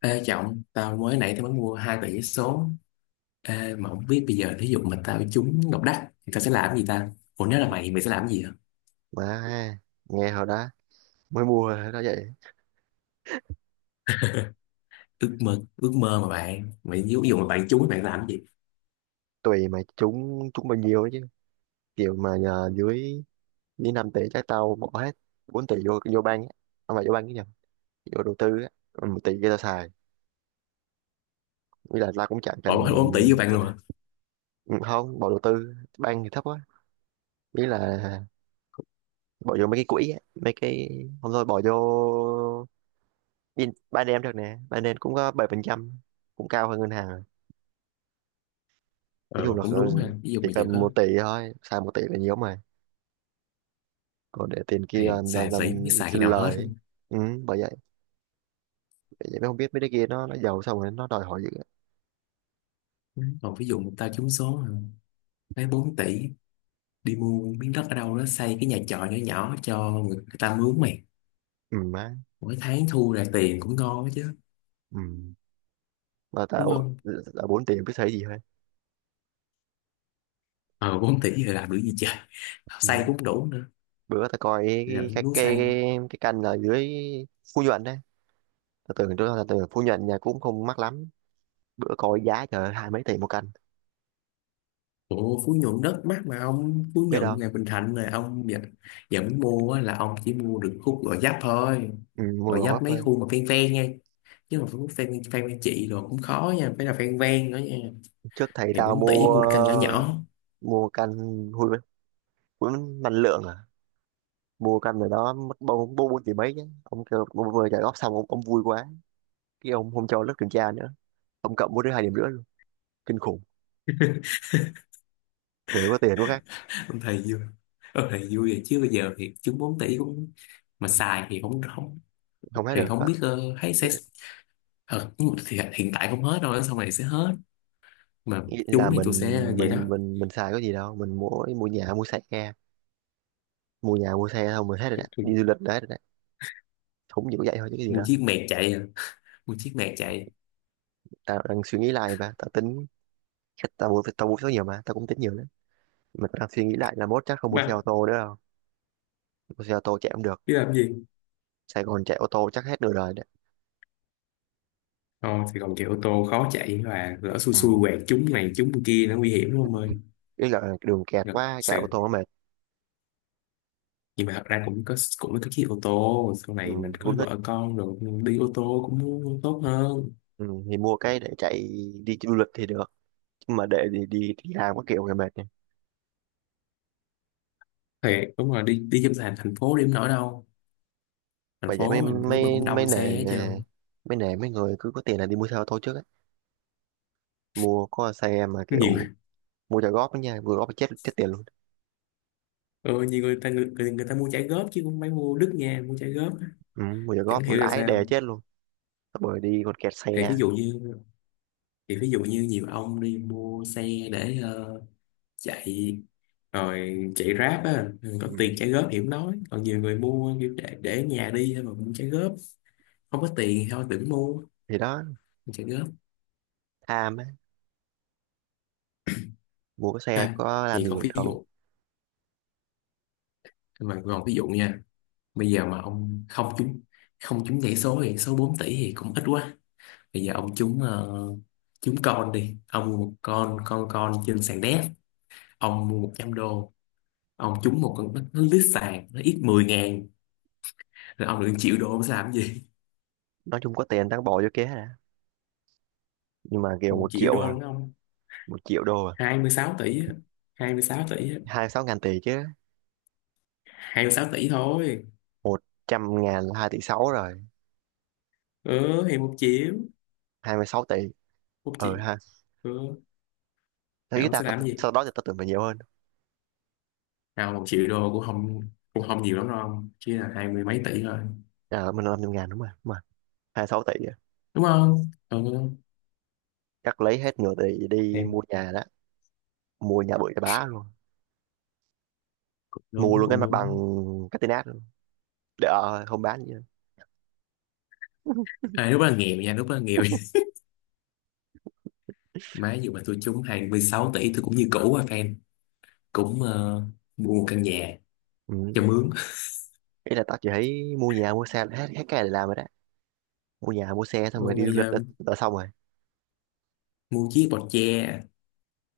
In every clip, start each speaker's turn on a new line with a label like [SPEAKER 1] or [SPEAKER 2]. [SPEAKER 1] Ê Trọng, tao mới nãy tao mới mua hai tờ giấy số. Ê, mà không biết bây giờ thí dụ mà tao trúng Ngọc Đắc thì tao sẽ làm gì ta? Ủa, nếu là mày sẽ làm gì hả?
[SPEAKER 2] Má, ha, nghe hồi đó mới mua hồi đó vậy.
[SPEAKER 1] Ước mơ mà bạn. Mày ví dụ mà bạn trúng bạn làm gì?
[SPEAKER 2] Tùy mà trúng trúng bao nhiêu ấy chứ. Kiểu mà nhờ dưới dưới 5 tỷ trái tao bỏ hết 4 tỷ vô vô bank á. Không phải vô bank cái nhầm, vô đầu tư á. Ừ, Một tỷ kia tao xài. Nghĩa là tao cũng chẳng
[SPEAKER 1] Bỏ
[SPEAKER 2] cần,
[SPEAKER 1] hết 4 tỷ vô bạn luôn hả?
[SPEAKER 2] không bỏ đầu tư bank thì thấp quá. Nghĩa là bỏ vô mấy cái quỹ á, mấy cái không thôi bỏ vô Binance được nè. Ba Binance cũng có 7%, cũng cao hơn ngân hàng rồi. Nói chung
[SPEAKER 1] Ờ,
[SPEAKER 2] là
[SPEAKER 1] cũng đúng ha, ví dụ
[SPEAKER 2] chỉ
[SPEAKER 1] mà giờ
[SPEAKER 2] cần
[SPEAKER 1] có
[SPEAKER 2] 1 tỷ thôi, xài 1 tỷ là nhiều mà. Còn để tiền kia
[SPEAKER 1] thiệt, xài
[SPEAKER 2] làm
[SPEAKER 1] tỷ không biết xài khi
[SPEAKER 2] xin
[SPEAKER 1] nào hết
[SPEAKER 2] lời ấy.
[SPEAKER 1] luôn.
[SPEAKER 2] Ừ, bởi vậy bởi vậy mới không biết mấy đứa kia nó giàu xong rồi nó đòi hỏi dữ.
[SPEAKER 1] Còn ví dụ mà tao trúng số hả? Lấy 4 tỷ đi mua miếng đất ở đâu đó xây cái nhà trọ nhỏ nhỏ cho người ta mướn mày.
[SPEAKER 2] Ừ má.
[SPEAKER 1] Mỗi tháng thu ra tiền cũng ngon đó chứ,
[SPEAKER 2] Ừ, mà
[SPEAKER 1] đúng
[SPEAKER 2] tao
[SPEAKER 1] không?
[SPEAKER 2] là bốn tiền biết thấy gì hết.
[SPEAKER 1] Ờ, 4 tỷ giờ làm được gì trời?
[SPEAKER 2] Ừ.
[SPEAKER 1] Xây cũng đủ
[SPEAKER 2] Bữa tao coi
[SPEAKER 1] rạch
[SPEAKER 2] cái cái
[SPEAKER 1] núi
[SPEAKER 2] cái
[SPEAKER 1] Sam.
[SPEAKER 2] cái canh ở dưới Phú Nhuận đấy, tao tưởng tôi là tưởng Phú Nhuận nhà cũng không mắc lắm, bữa coi giá trời ơi, hai mấy tỷ một căn,
[SPEAKER 1] Ủa, Phú Nhuận đất mắc mà, ông Phú
[SPEAKER 2] biết
[SPEAKER 1] Nhuận
[SPEAKER 2] đâu.
[SPEAKER 1] này Bình Thạnh này ông dẫn mua á, là ông chỉ mua được khúc Gò Vấp thôi.
[SPEAKER 2] Ừ, mua
[SPEAKER 1] Gò
[SPEAKER 2] đồ bắp
[SPEAKER 1] Vấp mấy
[SPEAKER 2] thôi.
[SPEAKER 1] khu mà ven ven nha, chứ mà khúc ven ven ven chị rồi cũng khó nha, phải là ven ven nữa nha.
[SPEAKER 2] Trước thầy
[SPEAKER 1] Thì
[SPEAKER 2] tao
[SPEAKER 1] 4 tỷ
[SPEAKER 2] mua
[SPEAKER 1] mua được căn nhỏ nhỏ.
[SPEAKER 2] mua căn, hun hun năng lượng à, mua căn rồi đó mất bốn bốn bốn tỷ mấy chứ, ông kêu mua vừa trả góp xong, ông vui quá, cái ông không cho lớp kiểm tra nữa, ông cộng mỗi đứa 2,5 điểm luôn, kinh khủng. Rồi có tiền quá khác,
[SPEAKER 1] Ông thầy vui ông thầy vui rồi, chứ bây giờ thì chúng 4 tỷ cũng, mà xài thì không không,
[SPEAKER 2] không hết
[SPEAKER 1] thì
[SPEAKER 2] được
[SPEAKER 1] không
[SPEAKER 2] hết.
[SPEAKER 1] biết. Ờ, Thấy sẽ. Nhưng mà thì hiện tại không hết đâu, sau này sẽ hết, mà
[SPEAKER 2] Nghĩ
[SPEAKER 1] chúng
[SPEAKER 2] là
[SPEAKER 1] thì
[SPEAKER 2] mình
[SPEAKER 1] tôi sẽ vậy đó.
[SPEAKER 2] mình mình mình xài cái gì đâu, mình mua mua nhà mua xe, mua nhà mua xe thôi mình hết rồi đấy,
[SPEAKER 1] Tôi
[SPEAKER 2] đi du lịch đấy rồi đấy, không chỉ có vậy thôi chứ cái gì
[SPEAKER 1] mua
[SPEAKER 2] đó.
[SPEAKER 1] chiếc mẹt chạy à. Mua chiếc mẹt chạy
[SPEAKER 2] Tao đang suy nghĩ lại và tao tính, chắc tao mua, số nhiều mà tao cũng tính nhiều đấy, mà tao đang suy nghĩ lại là mốt chắc không mua xe
[SPEAKER 1] mà
[SPEAKER 2] ô tô nữa đâu. Mua xe ô tô chạy không được,
[SPEAKER 1] biết làm gì.
[SPEAKER 2] Sài Gòn chạy ô tô chắc hết nửa đời đấy.
[SPEAKER 1] Ồ, thì còn kiểu ô tô khó chạy, và lỡ xui
[SPEAKER 2] Ừ.
[SPEAKER 1] xui quẹt trúng này trúng kia nó nguy hiểm lắm ơi.
[SPEAKER 2] Ý là đường kẹt
[SPEAKER 1] Ngập
[SPEAKER 2] quá chạy
[SPEAKER 1] sệt,
[SPEAKER 2] ô tô nó mệt.
[SPEAKER 1] nhưng mà thật ra cũng có cái chiếc ô tô sau
[SPEAKER 2] Ừ,
[SPEAKER 1] này mình có
[SPEAKER 2] cũng thích.
[SPEAKER 1] vợ con rồi đi ô tô cũng tốt hơn.
[SPEAKER 2] Ừ, thì mua cái để chạy đi du lịch thì được, mà để đi đi đi làm có kiểu người mệt nhỉ.
[SPEAKER 1] Thiệt, đúng rồi, đi đi trong thành thành phố điểm nổi đâu. Thành
[SPEAKER 2] Bởi vậy
[SPEAKER 1] phố
[SPEAKER 2] mấy
[SPEAKER 1] mình lúc nào
[SPEAKER 2] mấy
[SPEAKER 1] cũng
[SPEAKER 2] mấy
[SPEAKER 1] đông xe
[SPEAKER 2] nể
[SPEAKER 1] hết trơn.
[SPEAKER 2] mấy nể mấy người cứ có tiền là đi mua xe ô tô trước á, mua có xe mà kiểu
[SPEAKER 1] Nhiều.
[SPEAKER 2] mua trả góp đó nha, vừa góp chết chết tiền luôn.
[SPEAKER 1] Ừ, nhiều người ta mua trả góp chứ không phải mua đứt nha, mua trả góp á.
[SPEAKER 2] Ừ, mua trả
[SPEAKER 1] Chẳng
[SPEAKER 2] góp
[SPEAKER 1] hiểu là
[SPEAKER 2] lãi đè
[SPEAKER 1] sao.
[SPEAKER 2] chết luôn, bởi đi còn kẹt
[SPEAKER 1] thì ví
[SPEAKER 2] xe.
[SPEAKER 1] dụ như thì ví dụ như nhiều ông đi mua xe để, chạy rồi chạy Grab á, có
[SPEAKER 2] Ừ.
[SPEAKER 1] tiền trả góp thì không nói, còn nhiều người mua kiểu để ở nhà đi thôi mà cũng trả góp. Không có tiền thì thôi đừng mua
[SPEAKER 2] Thì đó,
[SPEAKER 1] trả góp.
[SPEAKER 2] tham á, mua cái xe
[SPEAKER 1] À,
[SPEAKER 2] có làm
[SPEAKER 1] thì
[SPEAKER 2] gì
[SPEAKER 1] còn
[SPEAKER 2] được
[SPEAKER 1] ví
[SPEAKER 2] đâu.
[SPEAKER 1] dụ mà còn ví dụ nha, bây giờ mà ông không trúng nhảy số thì số 4 tỷ thì cũng ít quá. Bây giờ ông trúng, trúng con đi, ông mua một con trên sàn đéc, ông mua 100 đô, ông trúng một con, nó lít sàn nó ít 10.000, rồi ông được 1 triệu đô, ông sẽ làm gì?
[SPEAKER 2] Nói chung có tiền tao bỏ vô kia đã, nhưng mà kiểu
[SPEAKER 1] một
[SPEAKER 2] một
[SPEAKER 1] triệu
[SPEAKER 2] triệu
[SPEAKER 1] đô
[SPEAKER 2] à,
[SPEAKER 1] đúng không?
[SPEAKER 2] một triệu đô à,
[SPEAKER 1] Hai mươi sáu tỷ á 26 tỷ á
[SPEAKER 2] hai sáu ngàn tỷ chứ.
[SPEAKER 1] 26 tỷ thôi.
[SPEAKER 2] Một trăm ngàn là hai tỷ sáu rồi,
[SPEAKER 1] Ừ thì một triệu
[SPEAKER 2] 26 tỷ.
[SPEAKER 1] một
[SPEAKER 2] Ờ
[SPEAKER 1] triệu
[SPEAKER 2] ha.
[SPEAKER 1] Ừ
[SPEAKER 2] Thế
[SPEAKER 1] thì
[SPEAKER 2] ý
[SPEAKER 1] ông
[SPEAKER 2] ta,
[SPEAKER 1] sẽ
[SPEAKER 2] ta,
[SPEAKER 1] làm cái gì
[SPEAKER 2] sau đó thì tao tưởng phải nhiều hơn.
[SPEAKER 1] nào? Một triệu đô cũng không nhiều lắm đâu ông. Chỉ là hai mươi mấy tỷ thôi,
[SPEAKER 2] À, mình làm trăm ngàn đúng không mà, hai sáu tỷ á.
[SPEAKER 1] đúng không? Ừ
[SPEAKER 2] Cắt lấy hết nửa tỷ đi
[SPEAKER 1] thì
[SPEAKER 2] mua nhà đó, mua nhà bự cho bá luôn,
[SPEAKER 1] cũng
[SPEAKER 2] mua
[SPEAKER 1] đúng,
[SPEAKER 2] luôn cái
[SPEAKER 1] cũng
[SPEAKER 2] mặt bằng,
[SPEAKER 1] đúng.
[SPEAKER 2] cái tên át luôn, để, ờ, không bán gì nữa.
[SPEAKER 1] À, lúc đó là nghèo nha, lúc đó là nghèo. Má, dù mà tôi trúng 26 tỷ tôi cũng như cũ à fan, cũng mua một căn nhà
[SPEAKER 2] Ừ.
[SPEAKER 1] cho mướn.
[SPEAKER 2] Ý là tao chỉ thấy mua nhà mua xe là hết, hết cái này để làm rồi đó, mua nhà mua xe xong rồi đi du
[SPEAKER 1] Rồi
[SPEAKER 2] lịch đã xong rồi.
[SPEAKER 1] mua chiếc bọt tre,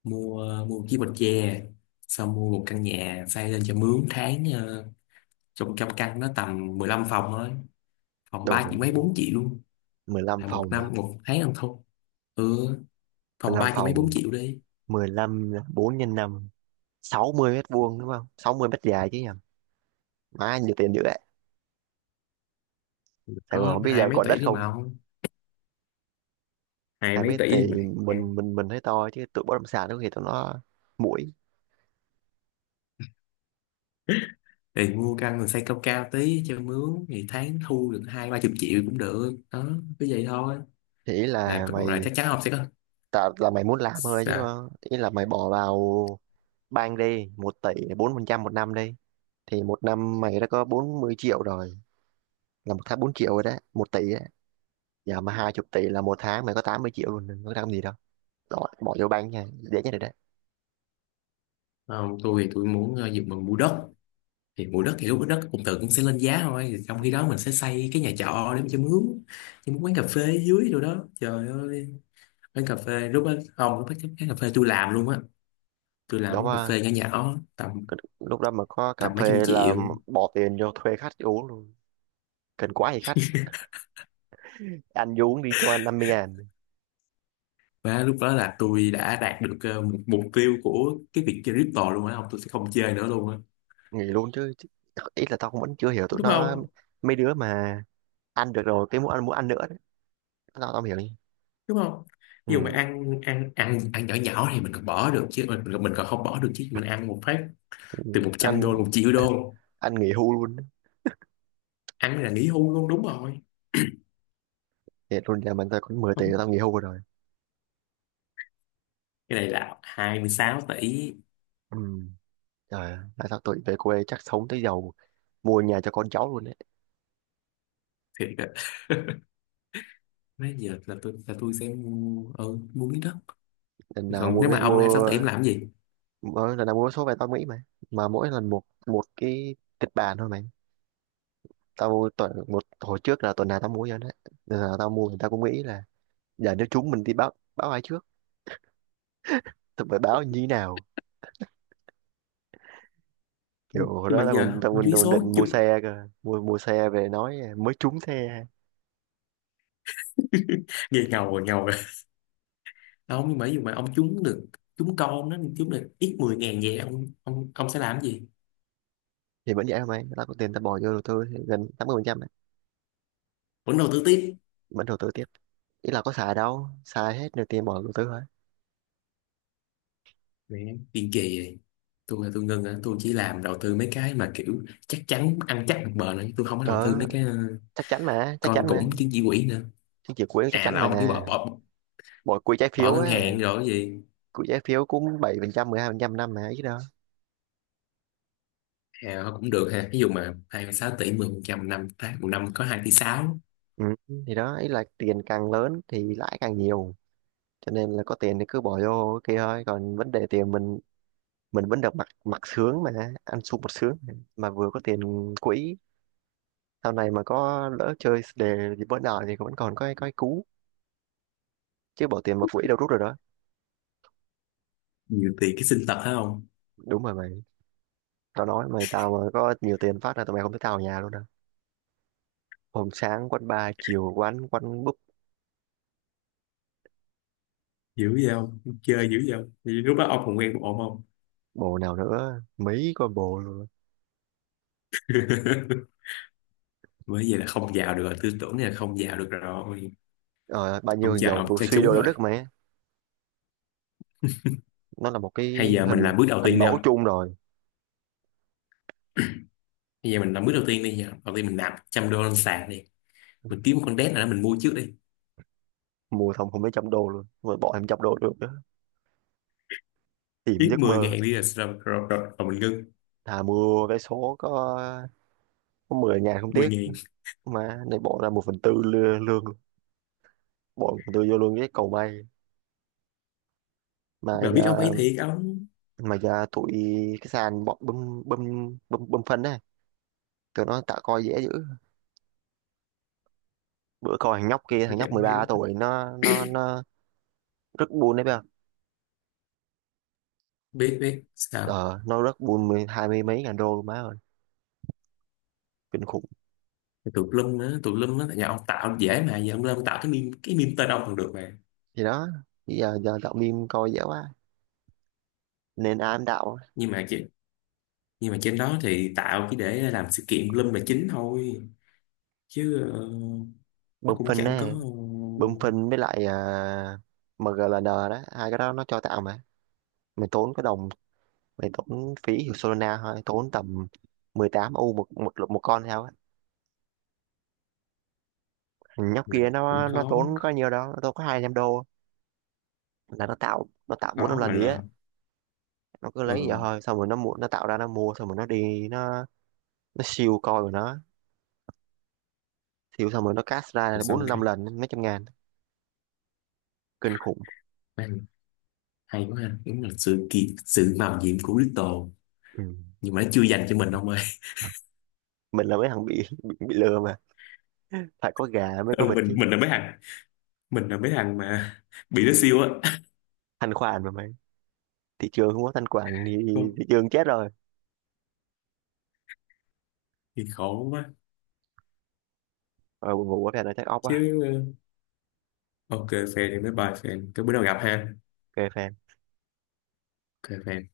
[SPEAKER 1] mua mua chiếc bọt tre, xong mua một căn nhà xây lên cho mướn tháng, trong trăm căn nó tầm 15 phòng thôi, phòng ba chỉ
[SPEAKER 2] Đủ
[SPEAKER 1] mấy 4 triệu luôn,
[SPEAKER 2] 15
[SPEAKER 1] là một
[SPEAKER 2] phòng mà,
[SPEAKER 1] năm một tháng ăn thôi. Ừ,
[SPEAKER 2] mười
[SPEAKER 1] phòng
[SPEAKER 2] lăm
[SPEAKER 1] ba chỉ mấy 4
[SPEAKER 2] phòng
[SPEAKER 1] triệu đi.
[SPEAKER 2] 15 4 nhân năm, 60 mét vuông đúng không, 60 mét dài chứ nhầm. Má nhiều tiền dữ vậy. Sài Gòn
[SPEAKER 1] Có
[SPEAKER 2] không biết
[SPEAKER 1] hai
[SPEAKER 2] giờ
[SPEAKER 1] mấy
[SPEAKER 2] còn đất
[SPEAKER 1] tỷ đi mà
[SPEAKER 2] không.
[SPEAKER 1] ông, hai
[SPEAKER 2] Hai
[SPEAKER 1] mấy
[SPEAKER 2] mét
[SPEAKER 1] tỷ đi mà,
[SPEAKER 2] thì mình thấy to chứ tụi bất động sản có thì tụi nó muội.
[SPEAKER 1] thì mua căn rồi xây cao cao tí cho mướn thì tháng thu được hai ba chục triệu cũng được đó, cứ vậy thôi,
[SPEAKER 2] Thì ý
[SPEAKER 1] là
[SPEAKER 2] là
[SPEAKER 1] là
[SPEAKER 2] mày
[SPEAKER 1] chắc chắn ông sẽ có.
[SPEAKER 2] tạo, là mày muốn làm thôi chứ đúng
[SPEAKER 1] Sao?
[SPEAKER 2] không, ý là mày bỏ vào bank đi 1 tỷ 4% một năm đi, thì một năm mày đã có 40 triệu rồi, là một tháng 4 triệu rồi đấy, một tỷ đấy. Giờ mà 20 tỷ là một tháng mày có 80 triệu luôn, đừng có làm gì đâu, bỏ vô bank nha, dễ nhất rồi đấy.
[SPEAKER 1] Không, tôi thì tôi muốn, dùng bằng mua đất. Thì mua đất thì lúc đó đất cũng sẽ lên giá thôi. Thì trong khi đó mình sẽ xây cái nhà trọ để mà cho mướn, cho mướn quán cà phê dưới, rồi đó trời ơi. Quán cà phê lúc đó, không, lúc đó cái cà phê tôi làm luôn á. Tôi làm
[SPEAKER 2] Đó
[SPEAKER 1] quán cà
[SPEAKER 2] mà,
[SPEAKER 1] phê nhỏ nhỏ tầm
[SPEAKER 2] c- lúc đó mà có cà
[SPEAKER 1] tầm mấy trăm
[SPEAKER 2] phê là
[SPEAKER 1] triệu.
[SPEAKER 2] bỏ tiền vô thuê khách uống luôn, cần quá thì khách ăn vô uống đi cho anh mươi ngàn.
[SPEAKER 1] Và lúc đó là tôi đã đạt được, một mục tiêu của cái việc chơi crypto luôn á, không tôi sẽ không chơi nữa luôn á.
[SPEAKER 2] Nghỉ luôn chứ. Ý là tao cũng vẫn chưa hiểu tụi
[SPEAKER 1] đúng
[SPEAKER 2] nó,
[SPEAKER 1] không
[SPEAKER 2] mấy đứa mà ăn được rồi cái muốn ăn nữa, tao tao hiểu nhỉ.
[SPEAKER 1] đúng không Ví dụ mà
[SPEAKER 2] Ừ,
[SPEAKER 1] ăn ăn ăn ăn nhỏ nhỏ thì mình còn bỏ được chứ, mình còn không bỏ được chứ, mình ăn một phát
[SPEAKER 2] thì
[SPEAKER 1] từ 100 đô
[SPEAKER 2] anh,
[SPEAKER 1] 1 triệu đô.
[SPEAKER 2] nghỉ hưu luôn đấy.
[SPEAKER 1] Ăn là nghỉ hưu luôn, đúng rồi.
[SPEAKER 2] Thiệt luôn nhà mình, tao có 10 tỷ
[SPEAKER 1] Không,
[SPEAKER 2] là tao nghỉ hưu rồi.
[SPEAKER 1] cái này là 26 tỷ
[SPEAKER 2] Ừ. Trời ơi, tại sao tụi về quê chắc sống tới giàu, mua nhà cho con cháu luôn đấy.
[SPEAKER 1] thiệt á. Nãy giờ là tôi sẽ mua, mua miếng đất.
[SPEAKER 2] Lần nào
[SPEAKER 1] Còn
[SPEAKER 2] mua,
[SPEAKER 1] nếu mà ông hai sáu tuổi em làm cái gì?
[SPEAKER 2] mỗi lần nào mua số về tao nghĩ mà mỗi lần một một cái kịch bản thôi mày. Tao tuần một hồi trước là tuần nào tao mua cho đấy, nên là tao mua thì tao cũng nghĩ là giờ nếu chúng mình đi báo báo ai trước, tụi phải báo như thế nào, kiểu hồi
[SPEAKER 1] Nhưng
[SPEAKER 2] đó
[SPEAKER 1] mà giờ ông trúng
[SPEAKER 2] tao còn
[SPEAKER 1] số
[SPEAKER 2] định
[SPEAKER 1] chứ.
[SPEAKER 2] mua xe cơ, mua mua xe về nói mới trúng xe.
[SPEAKER 1] Nghe ngầu rồi, ngầu rồi. À, ông, nhưng mà ví dụ mà ông trúng được, trúng con nó trúng được ít 10.000 vậy, ông sẽ làm cái gì?
[SPEAKER 2] Thì vẫn vậy thôi mày, là có tiền ta bỏ vô đầu tư thì gần 80% ấy,
[SPEAKER 1] Vẫn đầu tư tiếp.
[SPEAKER 2] vẫn đầu tư tiếp. Ý là có xài đâu, xài hết được tiền bỏ đầu tư thôi.
[SPEAKER 1] Mẹ, tiền kỳ vậy. Tôi là tôi ngưng á, tôi chỉ làm đầu tư mấy cái mà kiểu chắc chắn ăn chắc bằng bền ấy. Tôi không có đầu tư
[SPEAKER 2] Đó,
[SPEAKER 1] mấy cái,
[SPEAKER 2] chắc chắn mà, chắc
[SPEAKER 1] con
[SPEAKER 2] chắn mà,
[SPEAKER 1] cũng chứng chỉ quỹ nữa.
[SPEAKER 2] chứng chỉ quỹ chắc
[SPEAKER 1] À,
[SPEAKER 2] chắn
[SPEAKER 1] là
[SPEAKER 2] mà,
[SPEAKER 1] ông kiểu bỏ bỏ
[SPEAKER 2] bỏ quỹ trái
[SPEAKER 1] bỏ
[SPEAKER 2] phiếu
[SPEAKER 1] ngân
[SPEAKER 2] ấy,
[SPEAKER 1] hàng rồi cái gì.
[SPEAKER 2] quỹ trái phiếu cũng 7% 12% năm mà ít đó.
[SPEAKER 1] À, cũng được ha, ví dụ mà 26 tỷ 10% năm, tháng một năm có 2,6 tỷ.
[SPEAKER 2] Ừ. Thì đó, ý là tiền càng lớn thì lãi càng nhiều, cho nên là có tiền thì cứ bỏ vô cái kia thôi, còn vấn đề tiền mình vẫn được mặc mặc sướng mà, ăn sung mặc sướng, mà vừa có tiền quỹ. Sau này mà có lỡ chơi đề gì bữa nào thì vẫn còn có cái, có cái cú chứ bỏ tiền vào quỹ đâu rút rồi đó.
[SPEAKER 1] Nhiều tiền cái sinh tật phải không?
[SPEAKER 2] Đúng rồi mày, tao nói mày, tao mà có nhiều tiền phát là tụi mày không thấy tao ở nhà luôn đâu, hôm sáng quán bar chiều quán quán búp,
[SPEAKER 1] Dữ vậy, không chơi dữ vậy không? Vậy lúc đó ông còn quen một ổn không?
[SPEAKER 2] bồ nào nữa, mấy combo luôn.
[SPEAKER 1] Bởi vậy là không vào được rồi, tư tưởng là không vào được rồi,
[SPEAKER 2] Ờ, bao nhiêu
[SPEAKER 1] không
[SPEAKER 2] thằng giàu
[SPEAKER 1] vào,
[SPEAKER 2] vừa
[SPEAKER 1] cho
[SPEAKER 2] suy
[SPEAKER 1] chúng
[SPEAKER 2] đô đạo
[SPEAKER 1] rồi.
[SPEAKER 2] đức mày, nó là một cái
[SPEAKER 1] Hay giờ mình
[SPEAKER 2] hình
[SPEAKER 1] làm bước đầu
[SPEAKER 2] hình
[SPEAKER 1] tiên đi
[SPEAKER 2] mẫu
[SPEAKER 1] không?
[SPEAKER 2] chung rồi.
[SPEAKER 1] Bây giờ mình làm bước đầu tiên đi, giờ đầu tiên mình nạp 100 đô lên sàn đi, mình kiếm một con đét nào đó mình mua trước đi,
[SPEAKER 2] Mua xong không mấy trăm đô luôn mà bỏ thêm trăm đô được nữa, tìm
[SPEAKER 1] ít
[SPEAKER 2] giấc
[SPEAKER 1] 10
[SPEAKER 2] mơ.
[SPEAKER 1] ngàn đi, rồi, rồi, rồi, rồi, rồi mình ngưng.
[SPEAKER 2] Thà mua vé số có mười ngàn không
[SPEAKER 1] Mười
[SPEAKER 2] tiếc,
[SPEAKER 1] ngàn.
[SPEAKER 2] mà này bỏ ra một phần tư lương, lương bỏ một phần tư vô lương cái cầu may. mà
[SPEAKER 1] Bà biết ông ấy
[SPEAKER 2] giờ
[SPEAKER 1] thiệt ông.
[SPEAKER 2] mà giờ tụi, cái sàn bọn bơm bơm bơm bơm phân đấy, tụi nó tạo coi dễ dữ. Bữa coi thằng nhóc kia, thằng nhóc
[SPEAKER 1] Chẳng
[SPEAKER 2] mười
[SPEAKER 1] hiểu.
[SPEAKER 2] ba tuổi nó rất buôn đấy bây giờ.
[SPEAKER 1] Biết biết sao.
[SPEAKER 2] Ờ, nó rất buôn mười hai mươi mấy ngàn đô luôn, má ơi, kinh khủng.
[SPEAKER 1] Tụi lum á, tụi lum á, tại nhà ông tạo dễ mà, giờ ông lên ông tạo cái meme tên ông còn được mà.
[SPEAKER 2] Thì đó, bây giờ giờ đạo meme coi dễ quá, nên ai cũng đạo
[SPEAKER 1] Nhưng mà chỉ, nhưng mà trên đó thì tạo chỉ để làm sự kiện lum là chính thôi, chứ nó
[SPEAKER 2] bơm
[SPEAKER 1] cũng
[SPEAKER 2] phân
[SPEAKER 1] chẳng có.
[SPEAKER 2] đấy, bơm phân với lại, à, MGLN đó, hai cái đó nó cho tạo mà, mày tốn cái đồng, mày tốn phí hiệu Solana thôi, tốn tầm 18 u một một một con theo á, nhóc kia
[SPEAKER 1] Mình cũng
[SPEAKER 2] nó
[SPEAKER 1] khó,
[SPEAKER 2] tốn có nhiều đâu, nó tốn có 200 đô, là nó tạo, bốn năm
[SPEAKER 1] khó
[SPEAKER 2] lần
[SPEAKER 1] mà
[SPEAKER 2] gì á,
[SPEAKER 1] lên.
[SPEAKER 2] nó cứ
[SPEAKER 1] Ờ,
[SPEAKER 2] lấy vậy thôi, xong rồi nó mua, nó tạo ra nó mua xong rồi nó đi, nó siêu coi của nó, siêu xong rồi nó cast ra
[SPEAKER 1] rồi
[SPEAKER 2] là
[SPEAKER 1] xong
[SPEAKER 2] bốn năm
[SPEAKER 1] cái.
[SPEAKER 2] lần mấy trăm ngàn, kinh khủng.
[SPEAKER 1] Man, hay quá ha, đúng là sự mạo nhiệm của Little,
[SPEAKER 2] Ừ.
[SPEAKER 1] nhưng mà nó chưa dành cho mình ông ơi.
[SPEAKER 2] Mình là mấy thằng bị lừa mà, phải có gà mới có
[SPEAKER 1] Ừ,
[SPEAKER 2] vịt
[SPEAKER 1] mình
[SPEAKER 2] chứ.
[SPEAKER 1] mình là mấy thằng, mình là mấy thằng mà bị nó siêu á.
[SPEAKER 2] Thanh khoản mà mày, thị trường không có thanh khoản thì,
[SPEAKER 1] Không,
[SPEAKER 2] thị trường chết rồi.
[SPEAKER 1] thì khổ quá,
[SPEAKER 2] Rồi buồn ngủ quá, phải là take off quá.
[SPEAKER 1] chứ ờ, ok fan. Thì mấy bài fan cái bữa nào gặp ha.
[SPEAKER 2] OK phê.
[SPEAKER 1] Ok fan.